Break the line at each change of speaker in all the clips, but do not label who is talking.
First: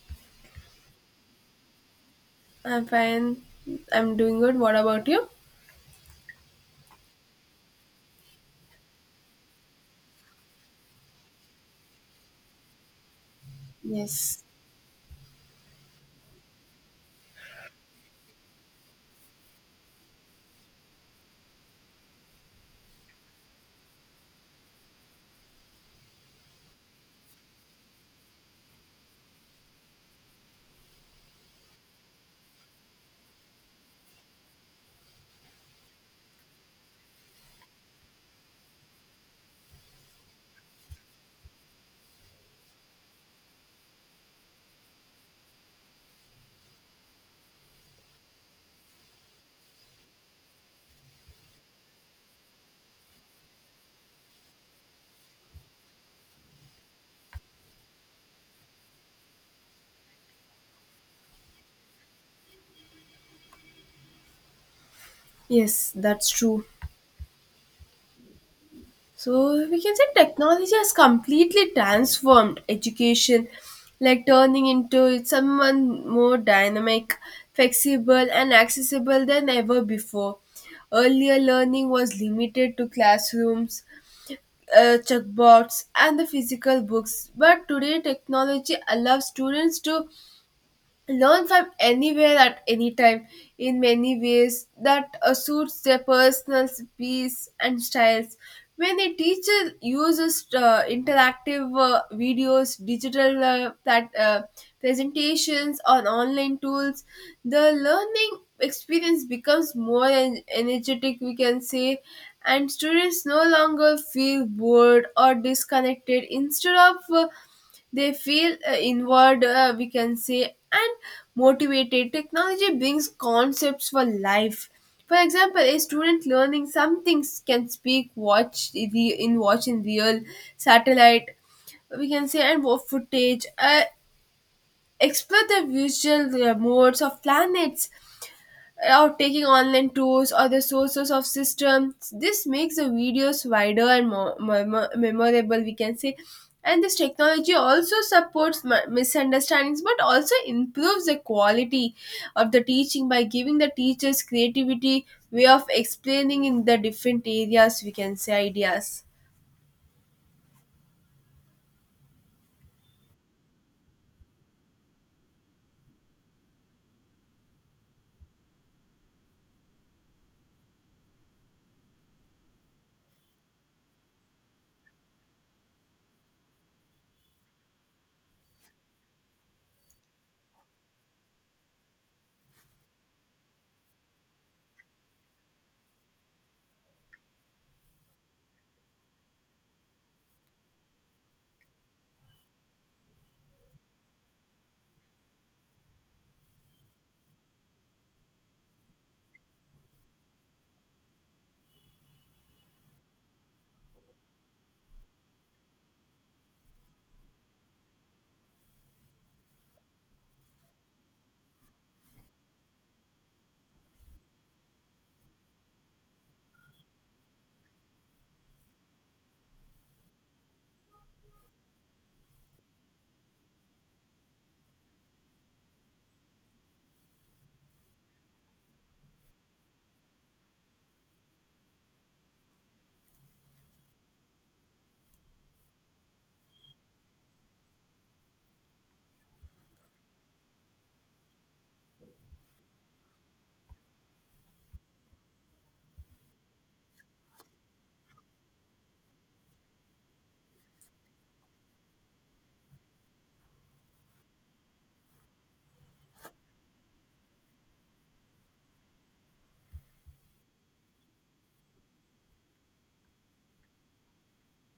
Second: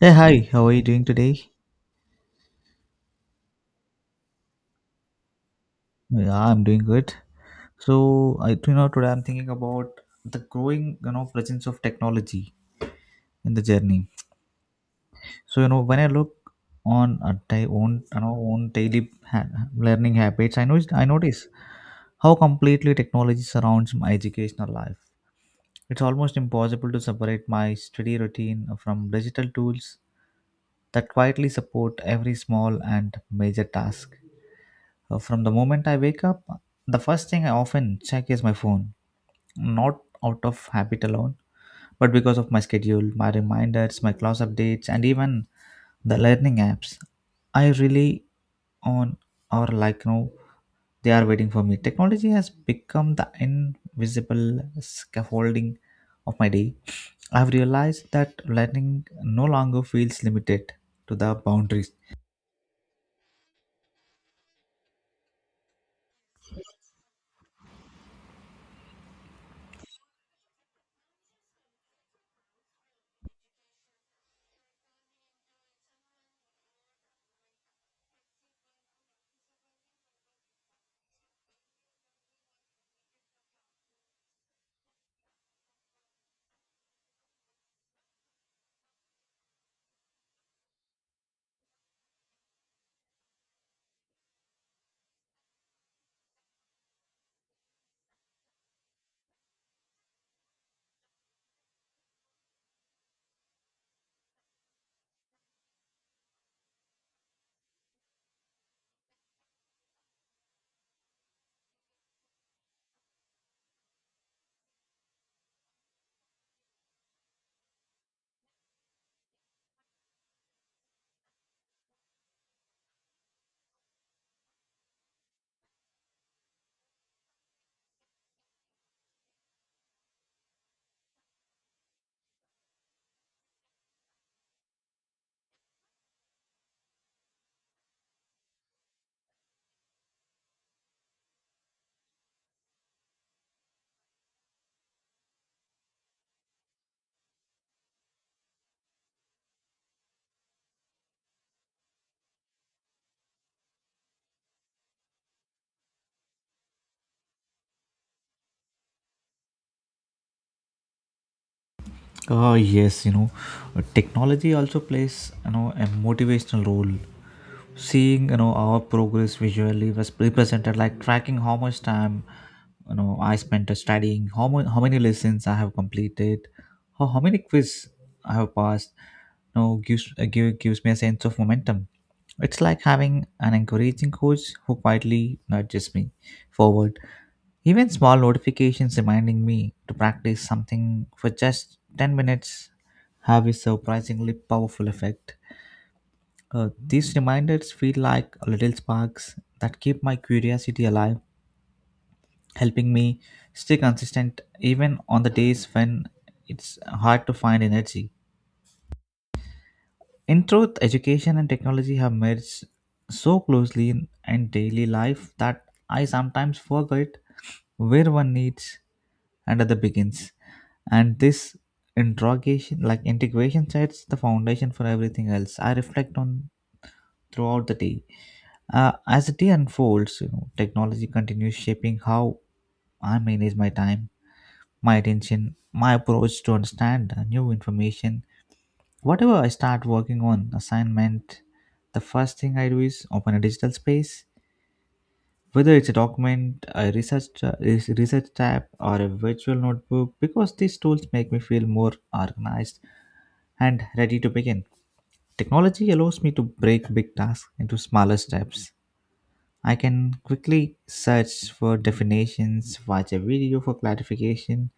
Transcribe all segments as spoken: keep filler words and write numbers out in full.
Hey, hi. How are you doing today?
I'm fine. I'm doing good. What about you?
Yeah, I'm doing good. So, I you know today I'm thinking about the growing you know presence of technology in the journey.
Yes.
So, you know when I look on at my own you know own daily ha- learning habits, I know I notice how completely technology surrounds my educational life. It's almost impossible to separate my study routine from digital tools that quietly support every small and major task. Uh, From the moment I wake up, the first thing I often check is my phone, not out of habit alone, but because of my schedule, my reminders, my class updates, and even the learning apps. I rely on or like no, they are waiting for me. Technology has become the invisible scaffolding of my day. I've realized that learning no longer feels limited to the boundaries.
Yes, that's true. So we can say technology has completely transformed education, like turning into it someone more dynamic, flexible, and accessible than ever before. Earlier, learning was limited to classrooms, uh, checkboards, and the physical books, but today, technology allows students to learn from anywhere at any time in many ways that uh, suits their personal pace and styles. When a teacher uses uh, interactive uh, videos, digital uh, plat- uh, presentations, or online tools, the learning experience becomes more en- energetic, we can say, and students no longer feel bored or disconnected. Instead of uh, they feel uh, inward, uh, we can say, and motivated. Technology brings concepts for life. For example, a student learning something can speak, watch the in watch in real satellite, we can say, and more footage, uh, explore the visual uh, modes of planets or taking online tours or the sources of systems. This makes the videos wider and more, more, memorable, we can say. And this technology also supports mi- misunderstandings but also improves the quality of the teaching by giving the teachers creativity, way of explaining in the different areas, we can say ideas.
Uh, yes, you know, uh, technology also plays you know a motivational role. Seeing you know our progress visually was represented, like tracking how much time you know I spent studying, how mu- how many lessons I have completed, how, how many quiz I have passed. You know, gives uh, give, gives me a sense of momentum. It's like having an encouraging coach who quietly nudges me forward. Even small notifications reminding me to practice something for just ten minutes have a surprisingly powerful effect. Uh, these reminders feel like little sparks that keep my curiosity alive, helping me stay consistent even on the days when it's hard to find energy. In truth, education and technology have merged so closely in, in daily life that I sometimes forget where one needs and other begins. And this interrogation, like integration, sets the foundation for everything else. I reflect on throughout the day. Uh, as the day unfolds, you know, technology continues shaping how I manage my time, my attention, my approach to understand uh, new information. Whatever I start working on, assignment, the first thing I do is open a digital space. Whether it's a document, a research, uh, res- research tab, or a virtual notebook, because these tools make me feel more organized and ready to begin. Technology allows me to break big tasks into smaller steps. I can quickly search for definitions, watch a video for clarification,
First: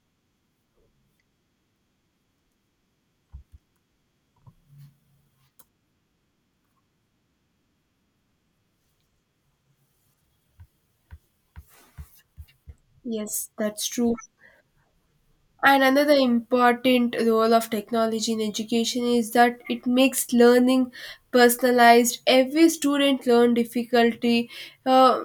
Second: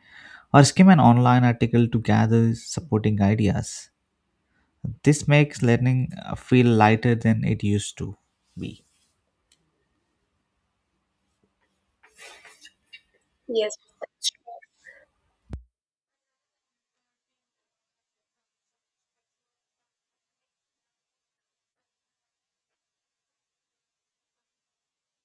or skim an online article to gather supporting ideas. This makes learning uh, feel lighter than it used to be.
Yes, that's true. And another important role of technology in education is that it makes learning personalized. Every student learn difficulty. uh,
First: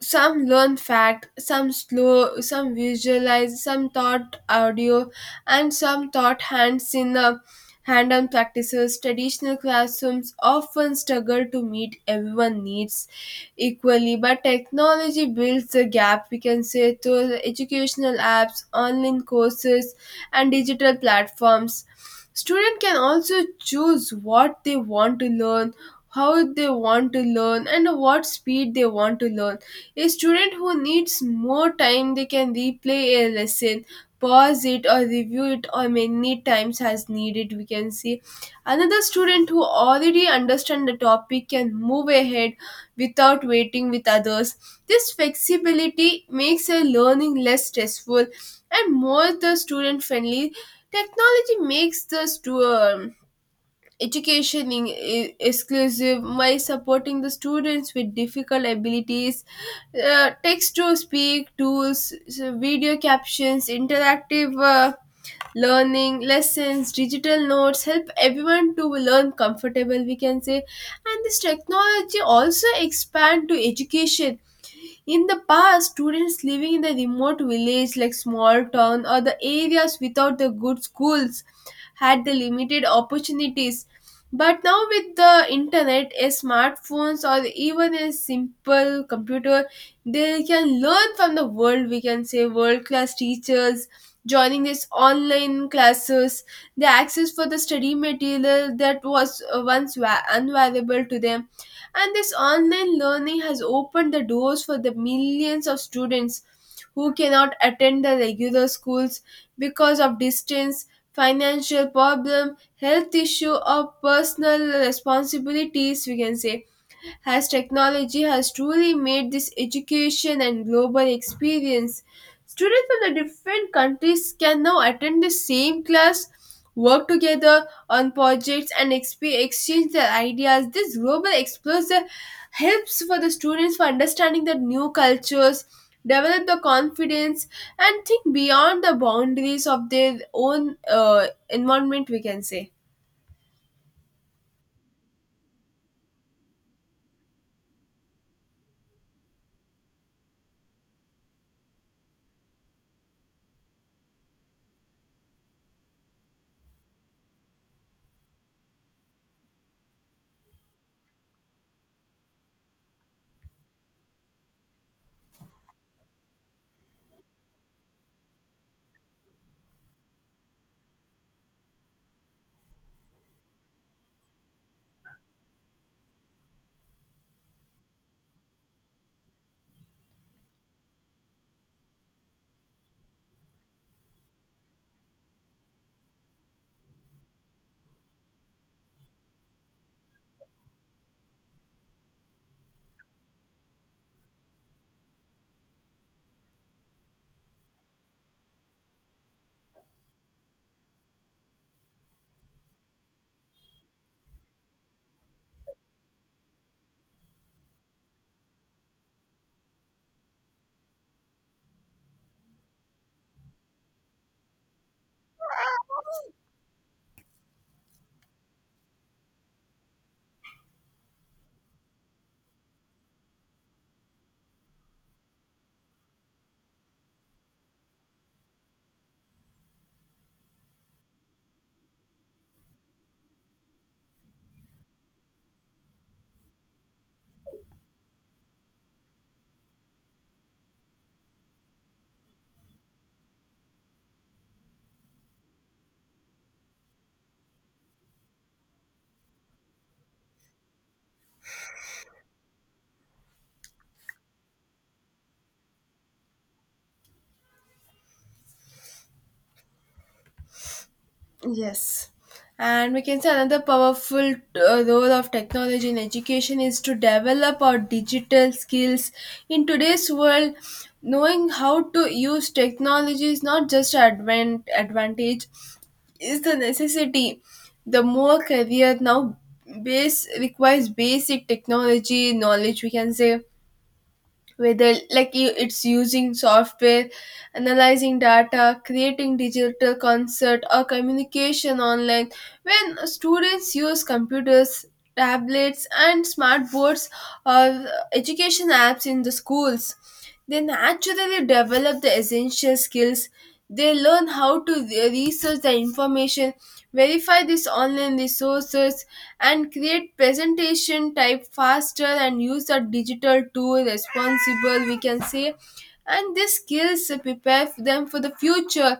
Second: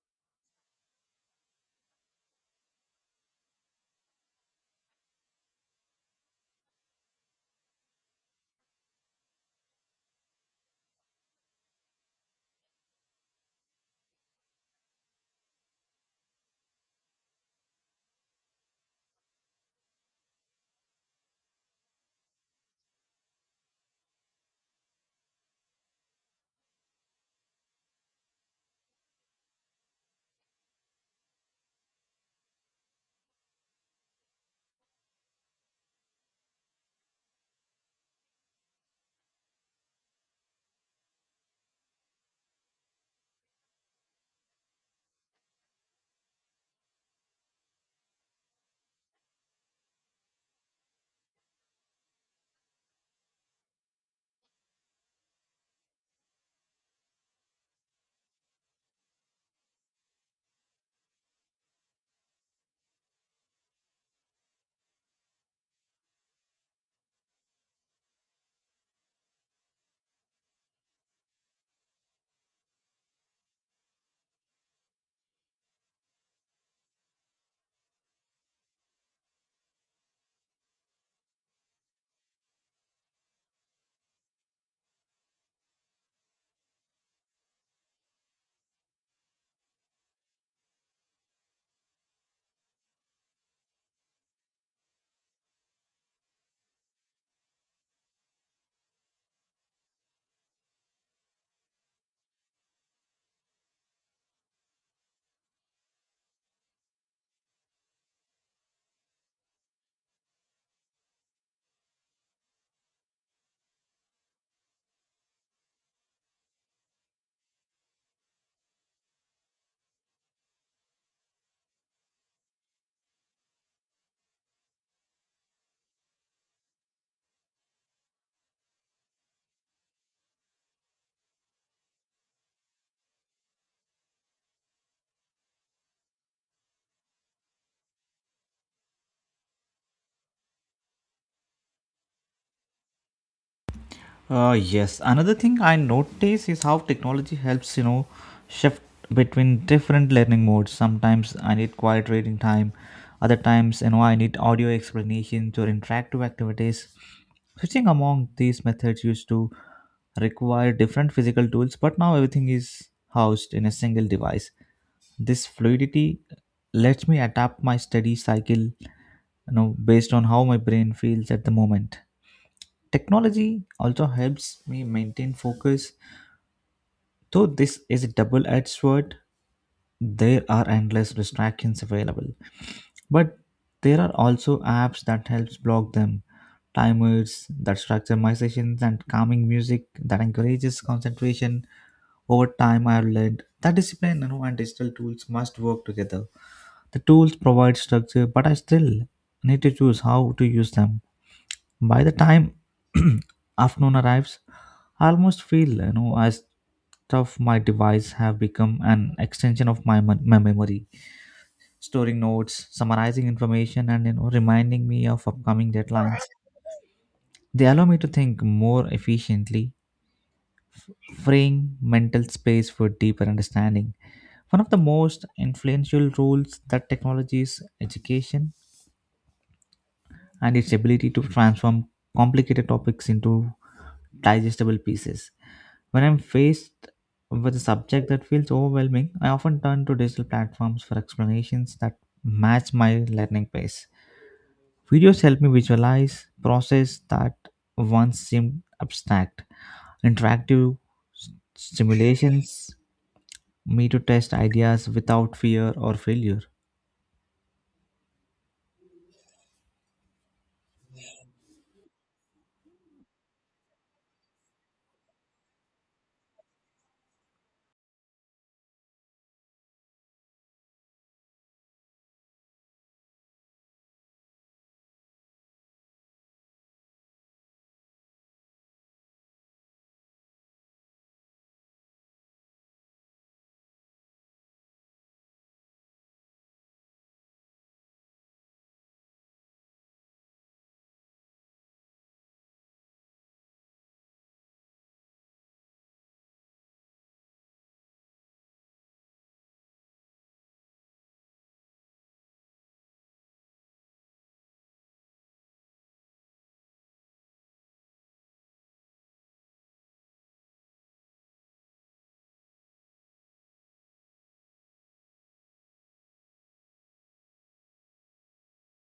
some learn fact, some slow, some visualize, some taught audio, and some taught hands in uh, hand-on practices. Traditional classrooms often struggle to meet everyone needs equally, but technology builds the gap, we can say, through the educational apps, online courses, and digital platforms. Student can also choose what they want to learn, how they want to learn, and what speed they want to learn. A student who needs more time, they can replay a lesson, pause it or review it or many times as needed, we can see. Another student who already understand the topic can move ahead without waiting with others. This flexibility makes a learning less stressful and more the student friendly. Technology makes the stu- um, education in- e- exclusive by supporting the students with difficult abilities, uh, text to speak tools, so video captions, interactive uh, learning, lessons, digital notes help everyone to learn comfortable, we can say. And this technology also expand to education. In the past, students living in the remote village like small town or the areas without the good schools had the limited opportunities. But now, with the internet, a smartphones, or even a simple computer, they can learn from the world. We can say world class teachers joining these online classes, the access for the study material that was uh, once va- unavailable to them. And this online learning has opened the doors for the millions of students who cannot attend the regular schools because of distance, financial problem, health issue or personal responsibilities, we can say, as technology has truly made this education and global experience. Students from the different countries can now attend the same class, work together on projects, and exp- exchange their ideas. This global exposure helps for the students for understanding the new cultures, develop the confidence, and think beyond the boundaries of their own uh, environment, we can say.
Uh, yes, another thing I notice is how technology helps, you know, shift between different learning modes. Sometimes I need quiet reading time, other times, you know, I need audio explanations or interactive activities. Switching among these methods used to require different physical tools, but now everything is housed in a single device. This fluidity lets me adapt my study cycle, you know, based on how my brain feels at the moment. Technology also helps me maintain focus. Though this is a double edged sword, there are endless distractions available. But there are also apps that helps block them, timers that structure my sessions and calming music that encourages concentration. Over time I've learned that discipline, you know, and digital tools must work together. The tools provide structure, but I still need to choose how to use them. By the time afternoon arrives, I almost feel, you know, as stuff my device have become an extension of my, mem- my memory, storing notes, summarizing information, and, you know, reminding me of upcoming deadlines. They allow me to think more efficiently, f- freeing mental space for deeper understanding. One of the most influential roles that technology is education and its ability to transform complicated topics into digestible pieces. When I'm faced with a subject that feels overwhelming, I often turn to digital platforms for explanations that match my learning pace. Videos help me visualize process that once seemed abstract. Interactive s- simulations me to test ideas without fear or failure.
Yes. And we can say another powerful uh, role of technology in education is to develop our digital skills. In today's world, knowing how to use technology is not just advan- advantage, is the necessity. The more career now base requires basic technology knowledge, we can say, whether like you, it's using software, analyzing data, creating digital concert or communication online. When students use computers, tablets and smart boards or education apps in the schools, they naturally develop the essential skills. They learn how to re- research the information, verify these online resources, and create presentation, type faster, and use the digital tool responsible, we can say. And these skills prepare them for the future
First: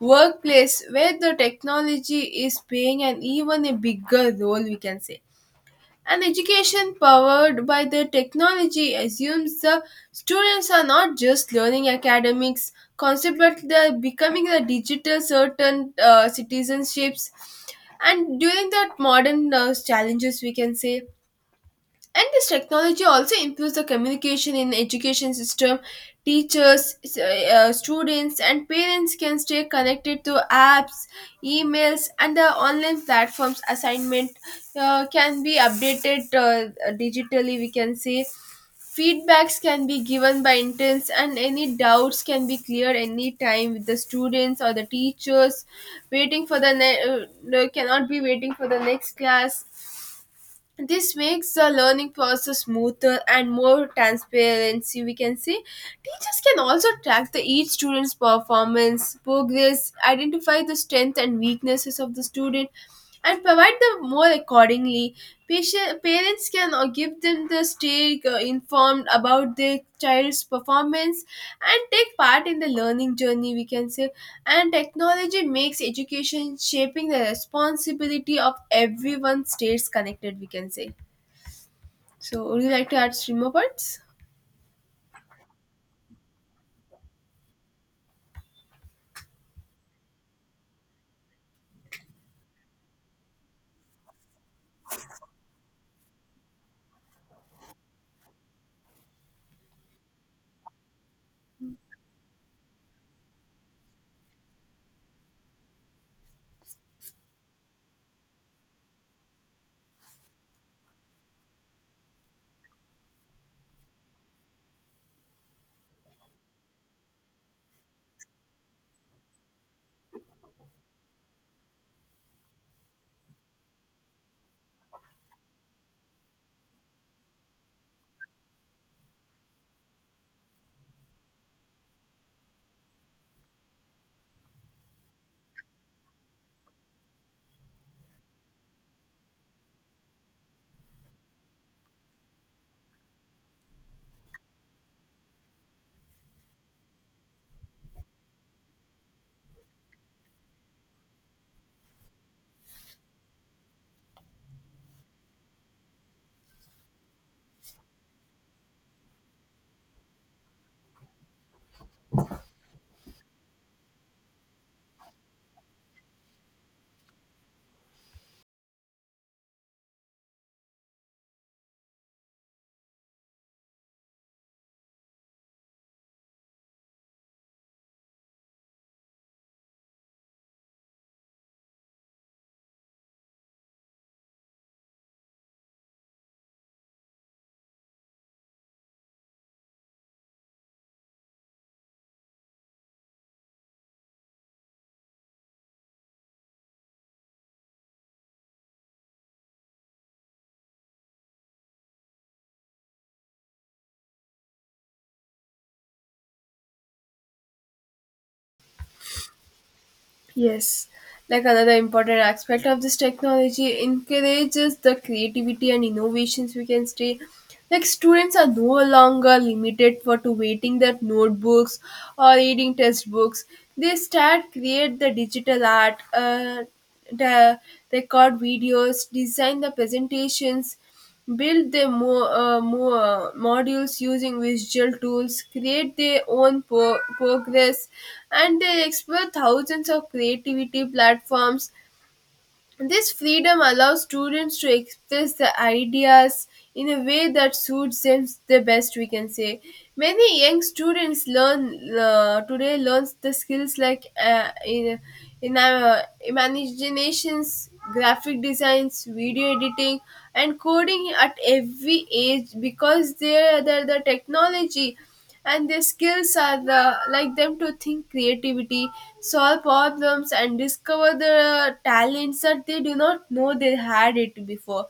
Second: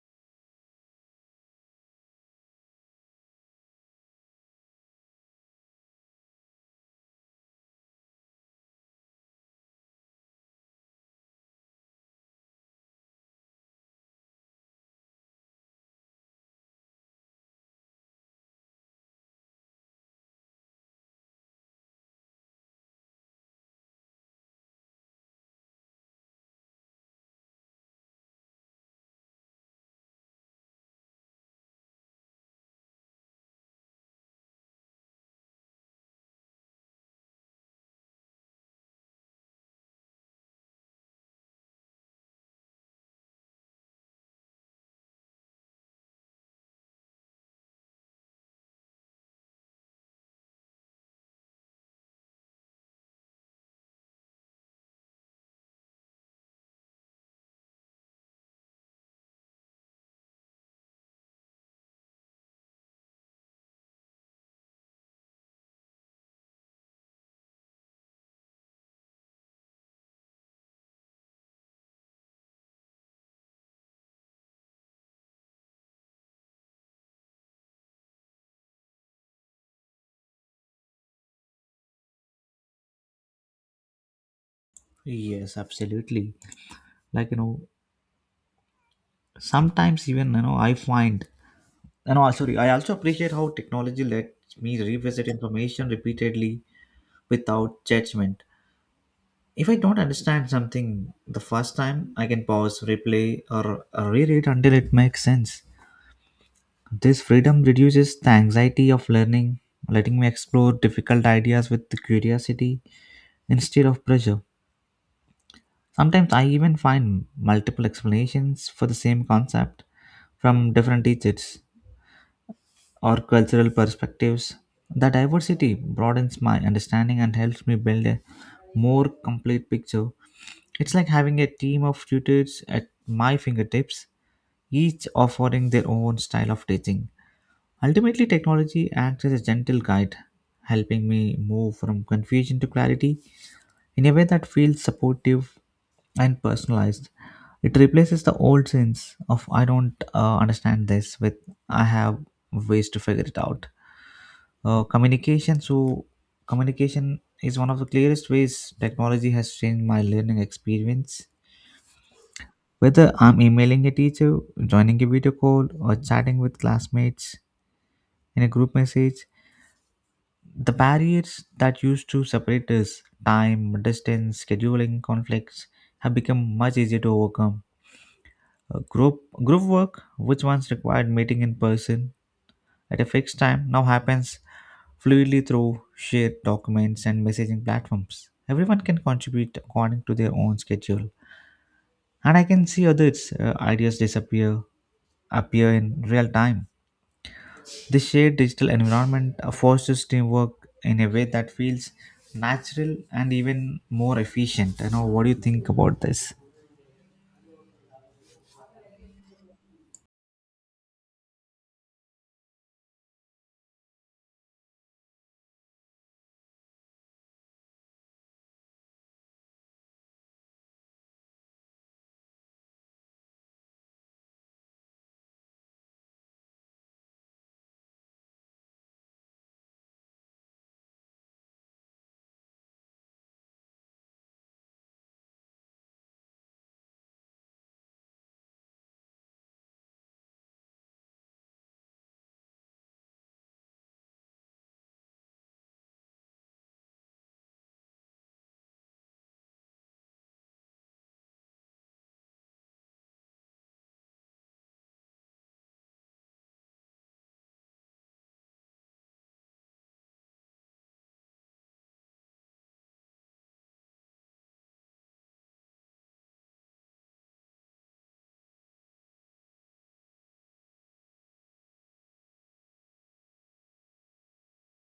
workplace where the technology is playing an even a bigger role, we can say. An education powered by the technology assumes the students are not just learning academics concepts, but they are becoming the digital certain uh, citizenships. And during that modern uh, challenges, we can say. And this technology also improves the communication in education system. Teachers, s- uh, students and parents can stay connected to apps, emails and the online platforms. Assignment uh, can be updated uh, digitally, we can say. Feedbacks can be given by interns and any doubts can be cleared anytime with the students or the teachers. Waiting for the ne- uh, uh, cannot be waiting for the next class. This makes the learning process smoother and more transparency, we can say. Teachers can also track the each student's performance progress, identify the strength and weaknesses of the student, and provide them more accordingly. Patient, parents can uh, give them the stay uh, informed about their child's performance and take part in the learning journey, we can say. And technology makes education shaping the responsibility of everyone stays connected, we can say. So, would you like to add three more points?
Yes, absolutely. Like, you know, sometimes even, you know, I find and also I also appreciate how technology lets me revisit information repeatedly without judgment. If I don't understand something the first time, I can pause, replay, or reread until it makes sense. This freedom reduces the anxiety of learning, letting me explore difficult ideas with curiosity instead of pressure. Sometimes I even find multiple explanations for the same concept from different teachers or cultural perspectives. The diversity broadens my understanding and helps me build a more complete picture. It's like having a team of tutors at my fingertips, each offering their own style of teaching. Ultimately, technology acts as a gentle guide, helping me move from confusion to clarity in a way that feels supportive and personalized. It replaces the old sense of I don't uh, understand this with I have ways to figure it out. Uh, communication so Communication is one of the clearest ways technology has changed my learning experience. Whether I'm emailing a teacher, joining a video call, or chatting with classmates in a group message, the barriers that used to separate us, time, distance, scheduling conflicts, have become much easier to overcome. Uh, group, group work, which once required meeting in person at a fixed time, now happens fluidly through shared documents and messaging platforms. Everyone can contribute according to their own schedule. And I can see others' uh, ideas disappear, appear in real time. This shared digital environment forces teamwork in a way that feels natural and even more efficient. You know, what do you think about this?
Yes. Like another important aspect of this technology encourages the creativity and innovations. We can say, like students are no longer limited for to waiting their notebooks or reading textbooks. They start create the digital art, uh, the record videos, design the presentations, build their mo- uh, mo- uh, modules using visual tools, create their own pro progress, and they explore thousands of creativity platforms. This freedom allows students to express their ideas in a way that suits them the best, we can say. Many young students learn uh, today learns the skills like uh, in in uh, imaginations, graphic designs, video editing and coding at every age because they are the, the technology and their skills are the, like them to think creativity, solve problems and discover the talents that they do not know they had it before.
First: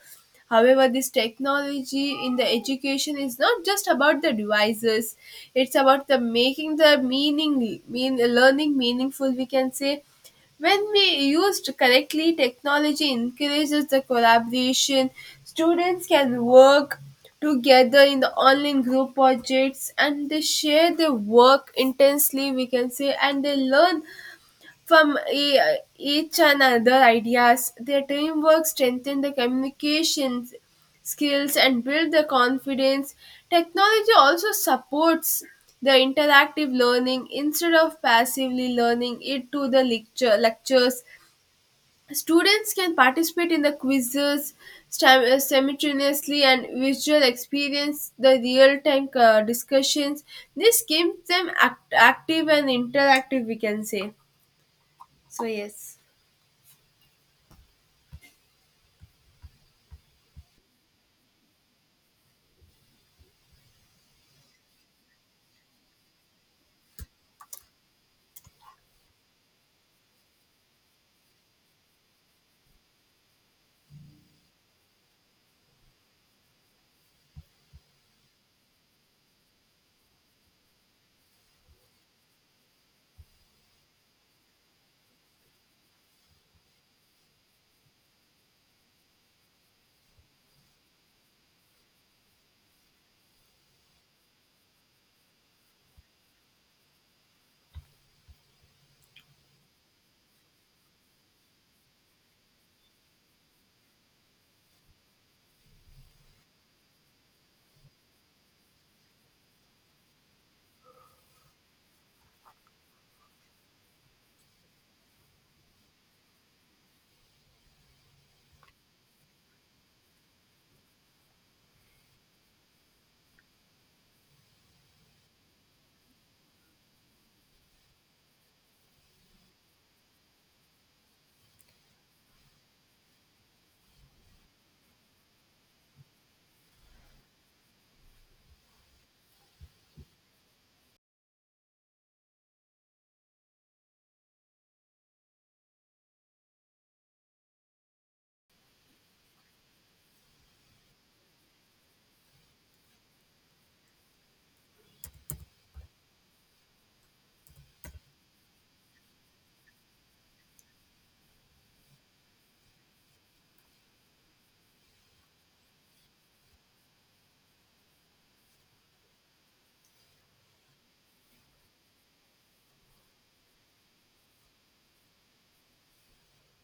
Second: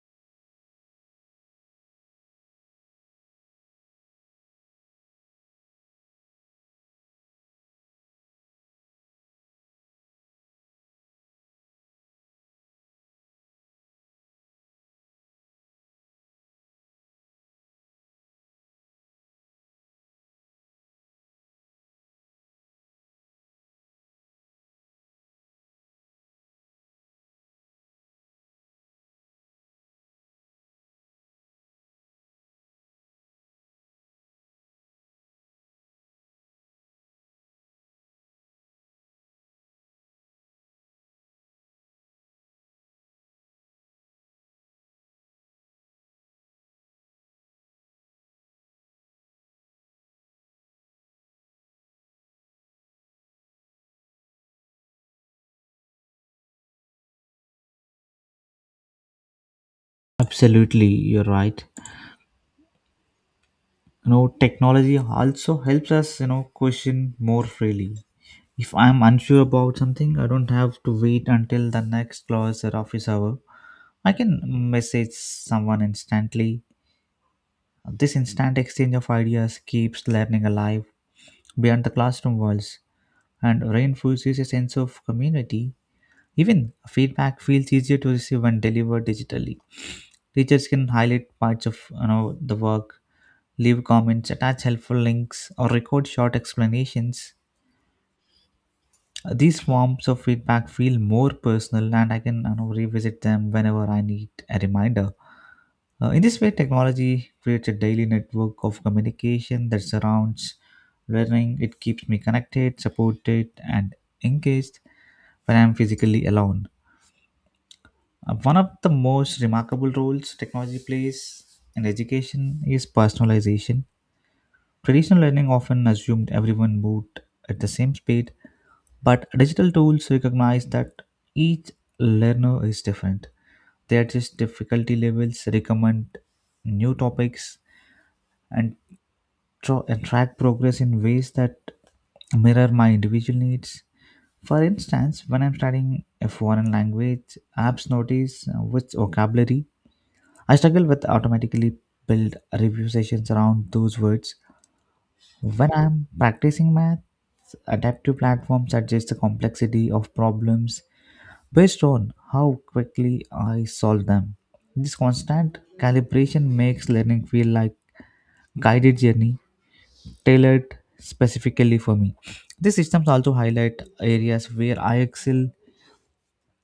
However, this technology in the education is not just about the devices, it's about the making the meaning mean learning meaningful, we can say. When we used correctly, technology encourages the collaboration. Students can work together in the online group projects and they share their work intensely, we can say, and they learn from e- each another ideas. Their teamwork strengthened the communications skills and build the confidence. Technology also supports the interactive learning instead of passively learning it to the lecture lectures. Students can participate in the quizzes stam- uh, simultaneously and visual experience the real-time uh, discussions. This keeps them act- active and interactive, we can say. So yes.
Absolutely, you're right. You know, technology also helps us, you know, question more freely. If I'm unsure about something, I don't have to wait until the next class or office hour. I can message someone instantly. This instant exchange of ideas keeps learning alive beyond the classroom walls and reinforces a sense of community. Even feedback feels easier to receive when delivered digitally. Teachers can highlight parts of, you know, the work, leave comments, attach helpful links, or record short explanations. Uh, These forms of feedback feel more personal, and I can, you know, revisit them whenever I need a reminder. Uh, in this way, technology creates a daily network of communication that surrounds learning. It keeps me connected, supported, and engaged when I'm physically alone. Uh, one of the most remarkable roles technology plays in education is personalization. Traditional learning often assumed everyone moved at the same speed, but digital tools recognize that each learner is different. They adjust difficulty levels, recommend new topics, and, tra- and track progress in ways that mirror my individual needs. For instance, when I'm studying a foreign language, apps notice uh, which vocabulary I struggle with automatically build review sessions around those words when I'm practicing math, adaptive platforms adjust the complexity of problems based on how quickly I solve them. This constant calibration makes learning feel like guided journey tailored specifically for me. These systems also highlight areas where I excel,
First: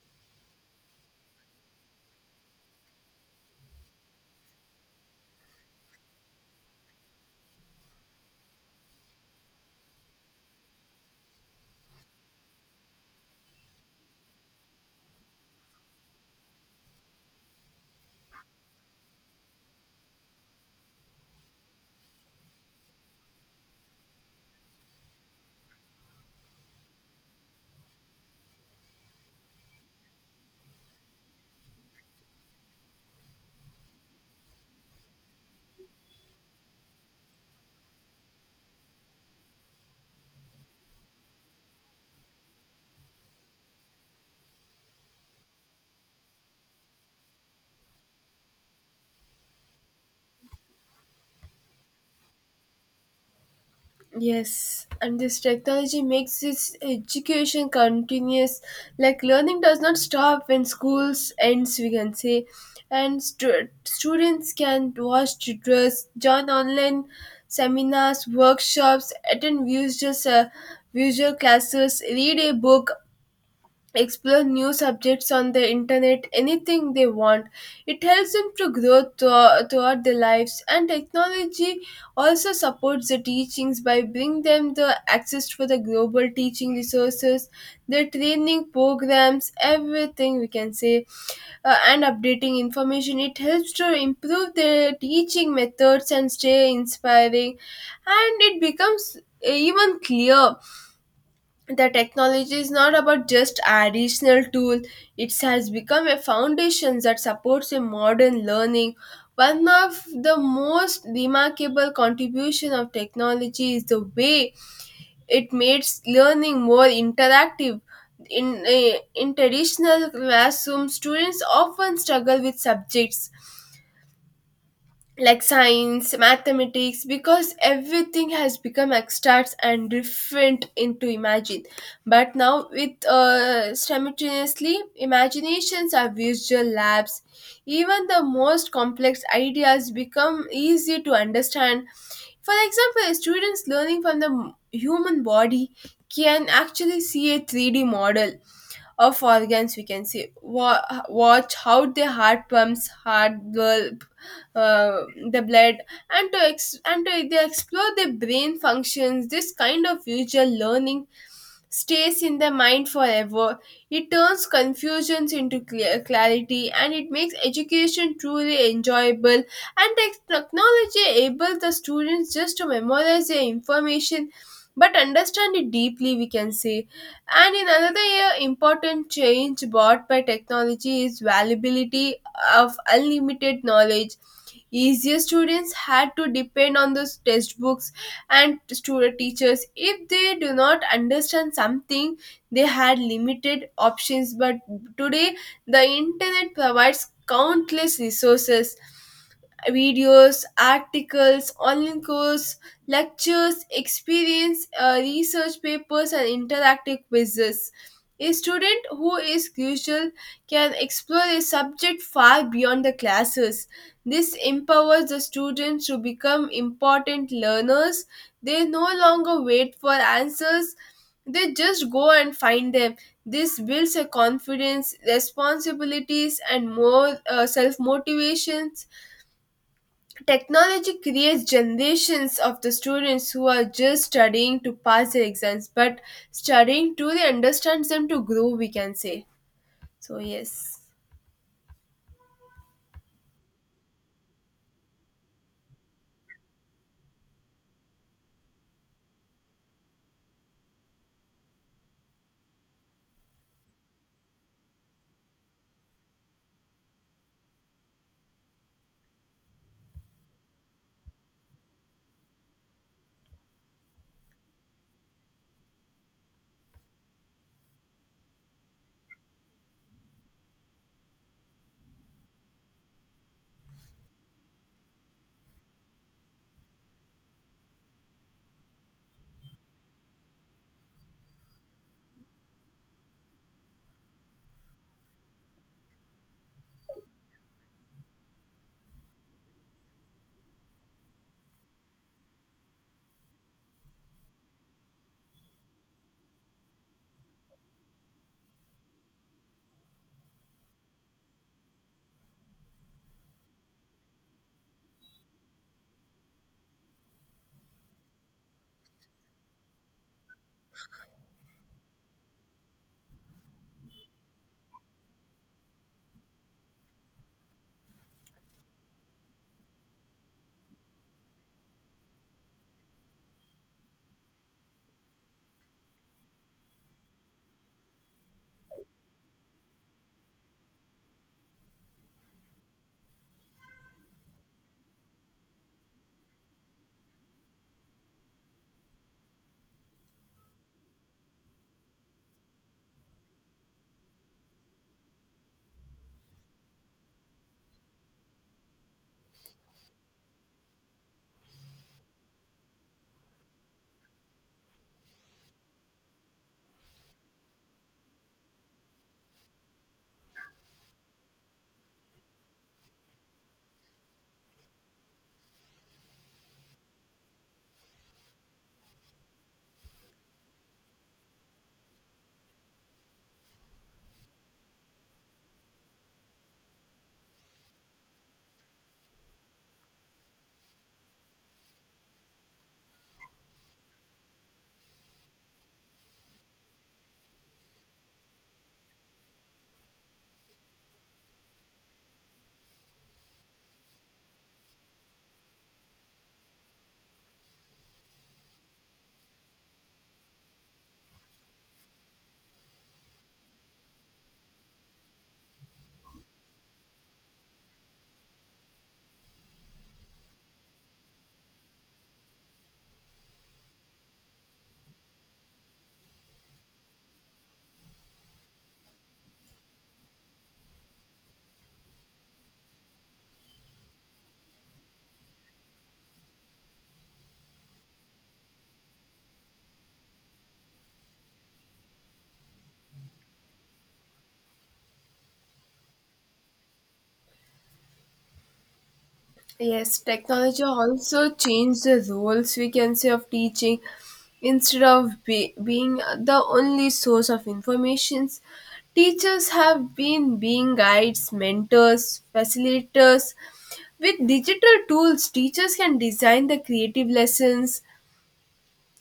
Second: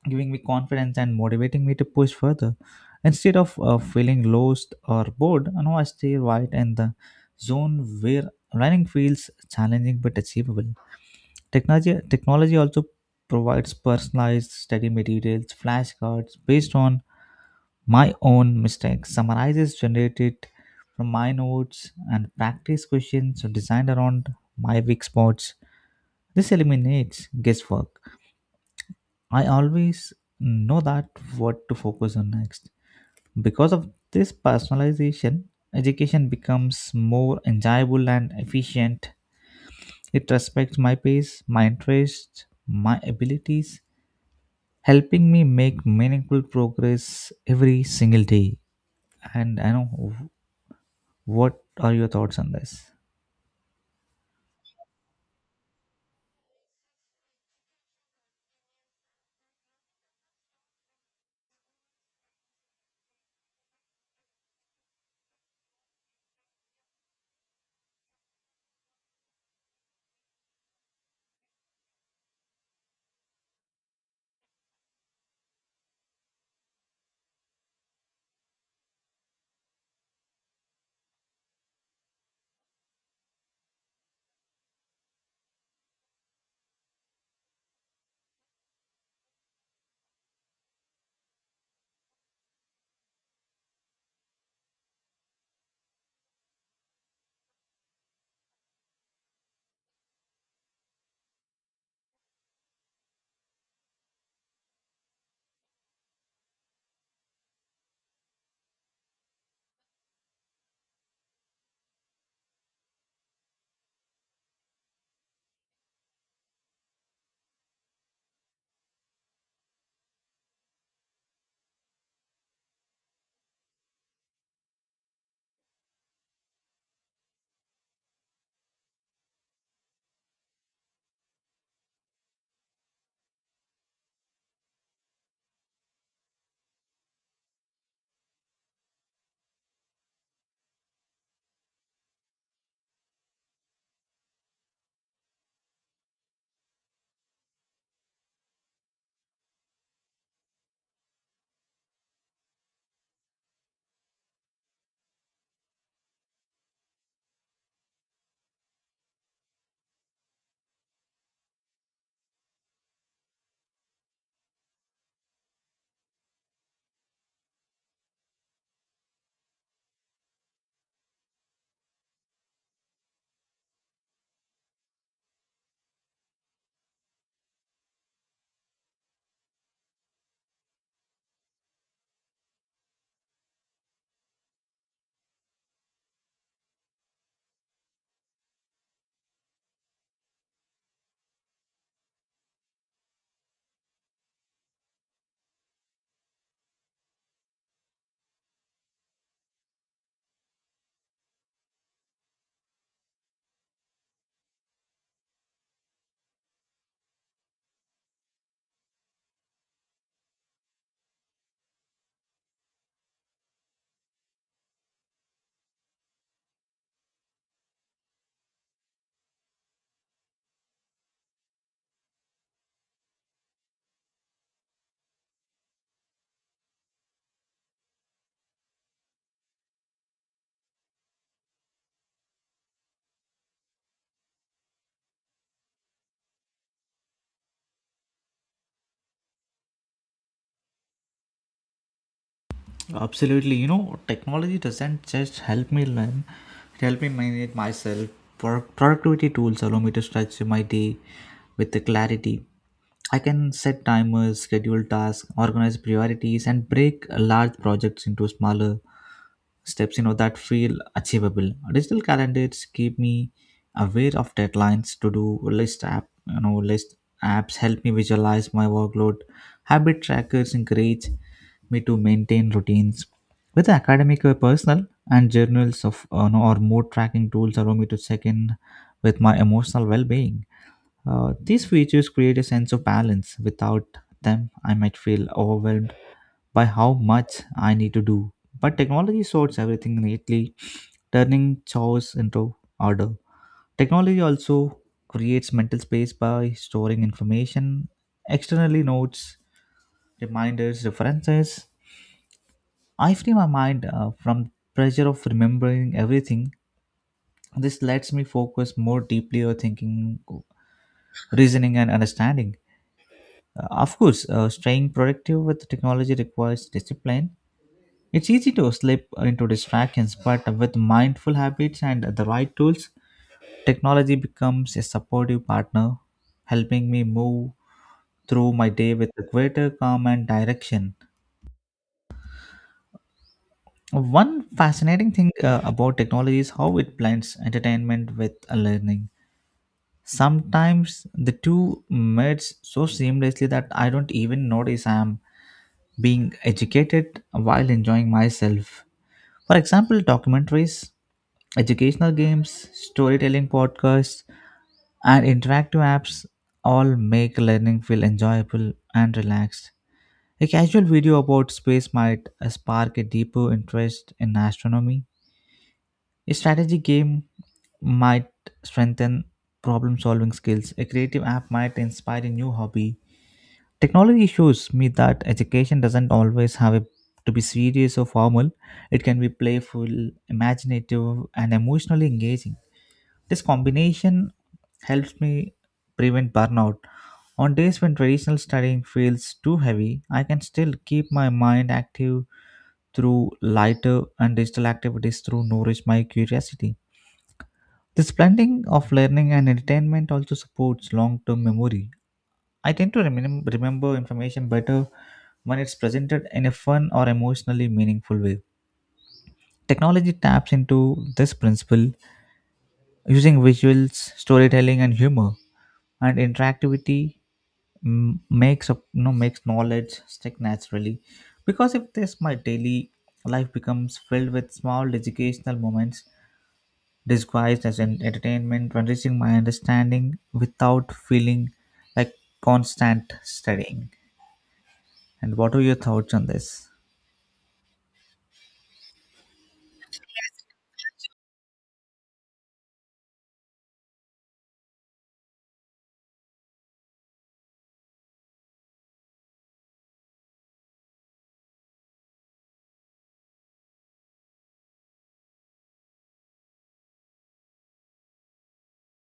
giving me confidence and motivating me to push further. Instead of uh, feeling lost or bored, I know I stay right in the zone where learning feels challenging but achievable. Technology, technology also provides personalized study materials, flashcards based on my own mistakes, summarizes generated from my notes, and practice questions designed around my weak spots. This eliminates guesswork. I always know that what to focus on next. Because of this personalization, education becomes more enjoyable and efficient. It respects my pace, my interests, my abilities, helping me make meaningful progress every single day. And I know, what are your thoughts on this?
Yes, and this technology makes this education continuous. Like learning does not stop when schools ends, we can say, and stu- students can watch tutors, join online seminars, workshops, attend visual uh, visual classes, read a book, explore new subjects on the internet, anything they want. It helps them to grow thro- throughout their lives. And technology also supports the teachings by bringing them the access for the global teaching resources, the training programs, everything, we can say, uh, and updating information. It helps to improve their teaching methods and stay inspiring, and it becomes uh, even clear the technology is not about just additional tool. It has become a foundation that supports a modern learning. One of the most remarkable contribution of technology is the way it makes learning more interactive. In, eh, in traditional classroom, students often struggle with subjects like science, mathematics, because everything has become abstract and different into imagine. But now, with uh, simultaneously, imaginations are visual labs. Even the most complex ideas become easy to understand. For example, students learning from the human body can actually see a three D model of organs, we can see. Wa- watch how the heart pumps heart bulb, uh, the blood, and to ex- and to they explore the brain functions. This kind of visual learning stays in the mind forever. It turns confusions into clear clarity, and it makes education truly enjoyable. And tech- technology enables the students just to memorize their information but understand it deeply, we can say. And in another year, important change brought by technology is availability of unlimited knowledge. Easier, students had to depend on those textbooks and student teachers. If they do not understand something, they had limited options, but today the internet provides countless resources: videos, articles, online course, lectures, experience, uh, research papers, and interactive quizzes. A student who is crucial can explore a subject far beyond the classes. This empowers the students to become important learners. They no longer wait for answers, they just go and find them. This builds a confidence, responsibilities, and more uh, self motivations. Technology creates generations of the students who are just studying to pass their exams, but studying truly understands them to grow, we can say. So, yes.
Absolutely. You know, technology doesn't just help me learn, it helps me manage myself. Pro- Productivity tools allow me to structure my day with the clarity. I can set timers, schedule tasks, organize priorities, and break large projects into smaller steps, you know, that feel achievable, digital calendars keep me aware of deadlines, to do list app, you know, list apps help me visualize my workload, habit trackers encourage me to maintain routines whether academic or personal, and journals of uh, no, or mood tracking tools allow me to check in with my emotional well-being. Uh, these features create a sense of balance without them I might feel overwhelmed by how much I need to do. But technology sorts everything neatly, turning chores into order. Technology also creates mental space by storing information externally, notes, reminders, references. I free my mind uh, from pressure of remembering everything. This lets me focus more deeply on thinking, reasoning, and understanding. Uh, of course, uh, staying productive with technology requires discipline. It's easy to slip into distractions, but with mindful habits and the right tools, technology becomes a supportive partner, helping me move through my day with a greater calm and direction. One fascinating thing uh, about technology is how it blends entertainment with learning. Sometimes the two merge so seamlessly that I don't even notice I am being educated while enjoying myself. For example, documentaries, educational games, storytelling podcasts, and interactive apps all make learning feel enjoyable and relaxed. A casual video about space might uh, spark a deeper interest in astronomy. A strategy game might strengthen problem solving skills. A creative app might inspire a new hobby. Technology shows me that education doesn't always have a, to be serious or formal. It can be playful, imaginative, and emotionally engaging. This combination helps me prevent burnout. On days when traditional studying feels too heavy, I can still keep my mind active through lighter and digital activities through nourish my curiosity. This blending of learning and entertainment also supports long-term memory. I tend to remem- remember information better when it's presented in a fun or emotionally meaningful way. Technology taps into this principle using visuals, storytelling, and humor, and interactivity mm, makes up you know makes knowledge stick naturally. Because if this, my daily life becomes filled with small educational moments disguised as an entertainment, enriching my understanding without feeling like constant studying. And what are your thoughts on this?
Yes, technology also changed the roles we can say of teaching. Instead of be- being the only source of information, teachers have been being guides, mentors, facilitators. With digital tools, teachers can design the creative lessons,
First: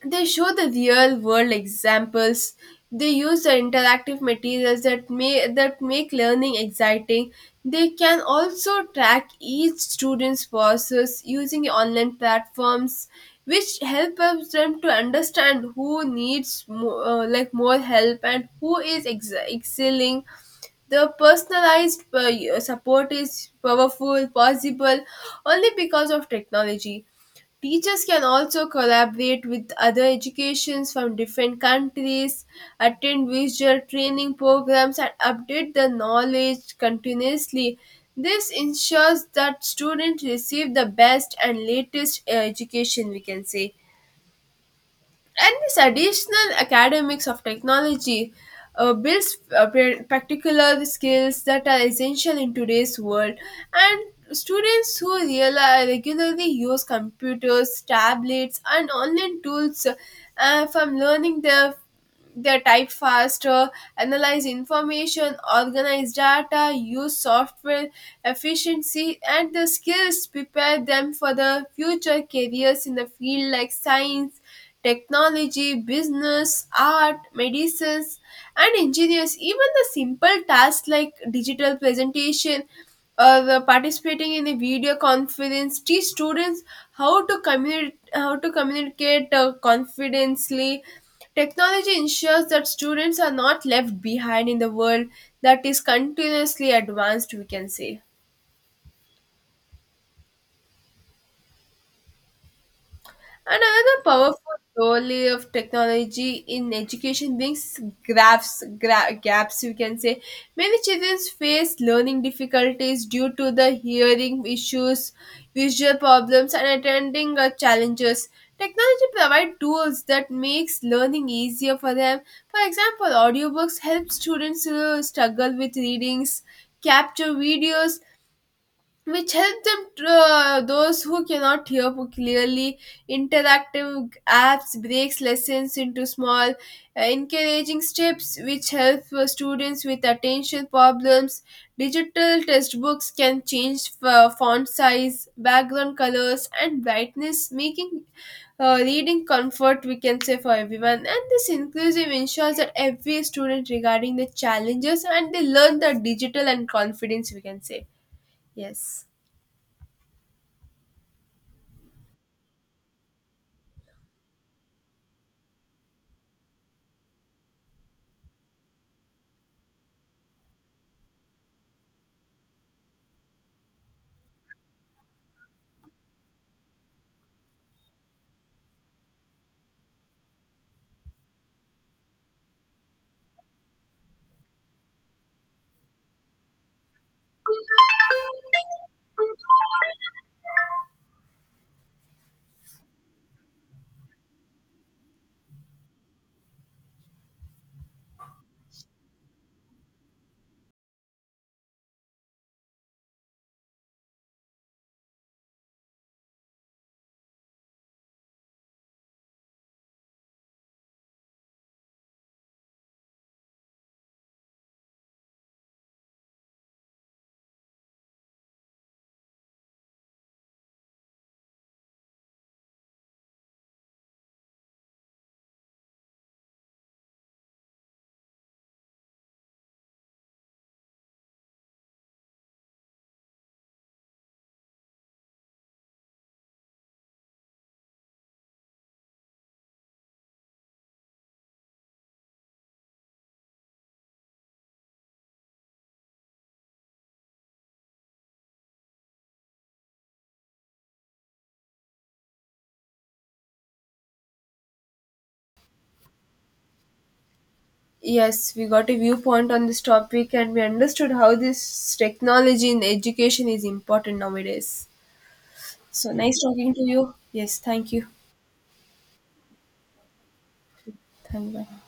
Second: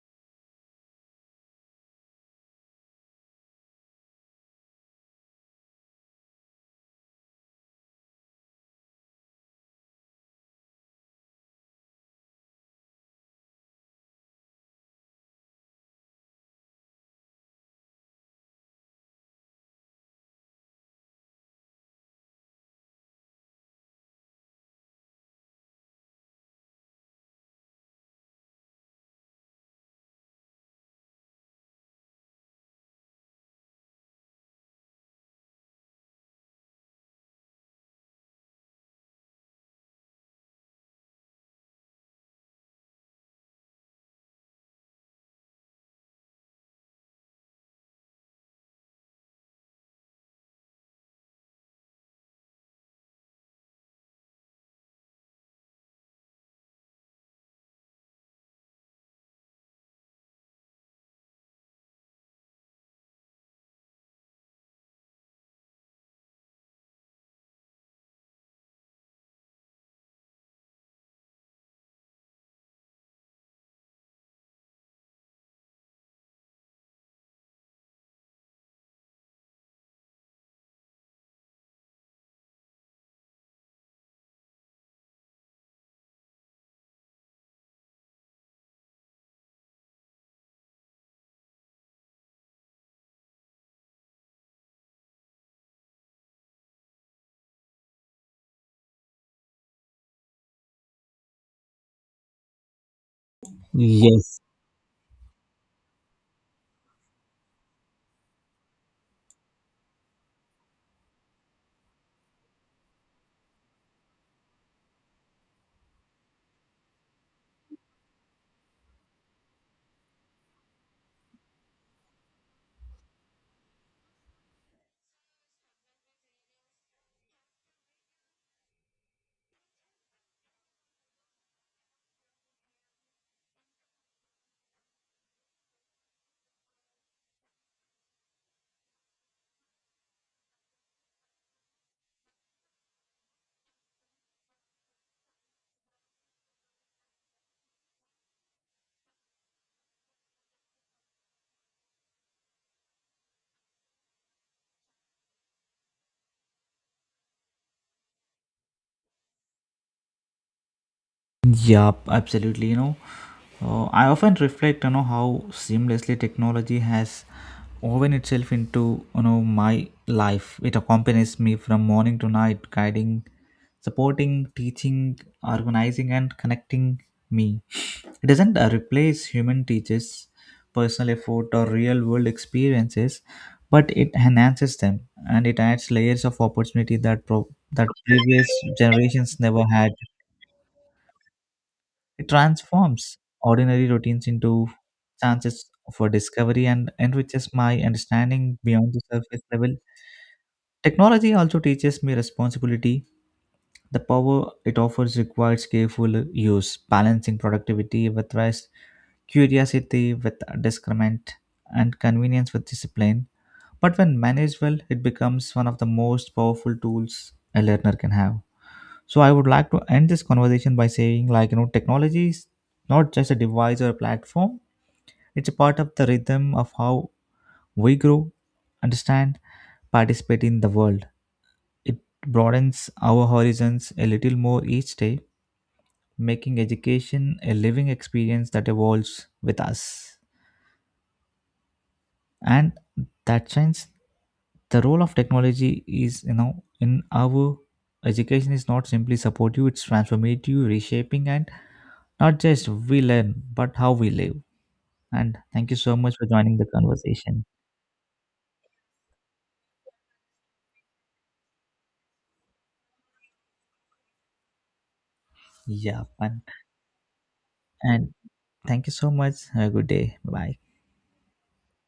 they show the real world examples. They use the interactive materials that may that make learning exciting. They can also track each student's process using online platforms, which help them to understand who needs more, uh, like more help and who is ex- excelling. The personalized uh, support is powerful, possible only because of technology. Teachers can also collaborate with other educations from different countries, attend visual training programs, and update the knowledge continuously. This ensures that students receive the best and latest uh, education, we can say. And this additional academics of technology uh, builds uh, par- particular skills that are essential in today's world. And students who reali regularly use computers, tablets and online tools uh, from learning their their type faster, analyze information, organize data, use software efficiency. And the skills prepare them for the future careers in the field like science, technology, business, art, medicines, and engineers. Even the simple tasks like digital presentation or the participating in a video conference teach students how to communicate how to communicate uh, confidently. Technology ensures that students are not left behind in the world that is continuously advanced. We can say. And another
Yes.
powerful role of technology in education brings gaps, gra- gaps, you can say. Many children face learning difficulties due to the hearing issues, visual problems, and attending uh, challenges. Technology provides tools that makes learning easier for them. For example, audiobooks help students who struggle with readings, capture videos, which help them uh, those who cannot hear po- clearly. Interactive apps breaks lessons into small uh, encouraging steps, which help uh, students with attention problems. Digital textbooks can change f- font size, background colors and brightness, making uh, reading comfort, we can say, for everyone. And this inclusive ensures that every student regarding the challenges and they learn the digital and confidence, we can say. Yes.
Yup, absolutely. You know, uh, I often reflect, you know, how seamlessly technology has woven itself into, you know, my life. It accompanies me from morning to night, guiding, supporting, teaching, organizing, and connecting me. It doesn't uh, replace human teachers, personal effort, or real world experiences, but it enhances them and it adds layers of opportunity that pro- that previous generations never had. It transforms ordinary routines into chances for discovery and enriches my understanding beyond the surface level. Technology also teaches me responsibility the power it offers requires careful use, balancing productivity with rest, curiosity with discernment, and convenience with discipline. But when managed well, it becomes one of the most powerful tools a learner can have. So I would like to end this conversation by saying, like, you know, technology is not just a device or a platform, it's a part of the rhythm of how we grow, understand, participate in the world. It broadens our horizons a little more each day making education a living experience that evolves with us. And that shines the role of technology is, you know, in our education is not simply supportive, it's transformative, reshaping, and not just we learn, but how we live. And thank you so much for joining the conversation.
Yes, we got a viewpoint on this topic and we understood how this technology in education is important nowadays.
Yeah,
So
and,
nice talking to you. Yes, thank you.
and thank you so much. Have a good day. Bye.
Thank you. Bye.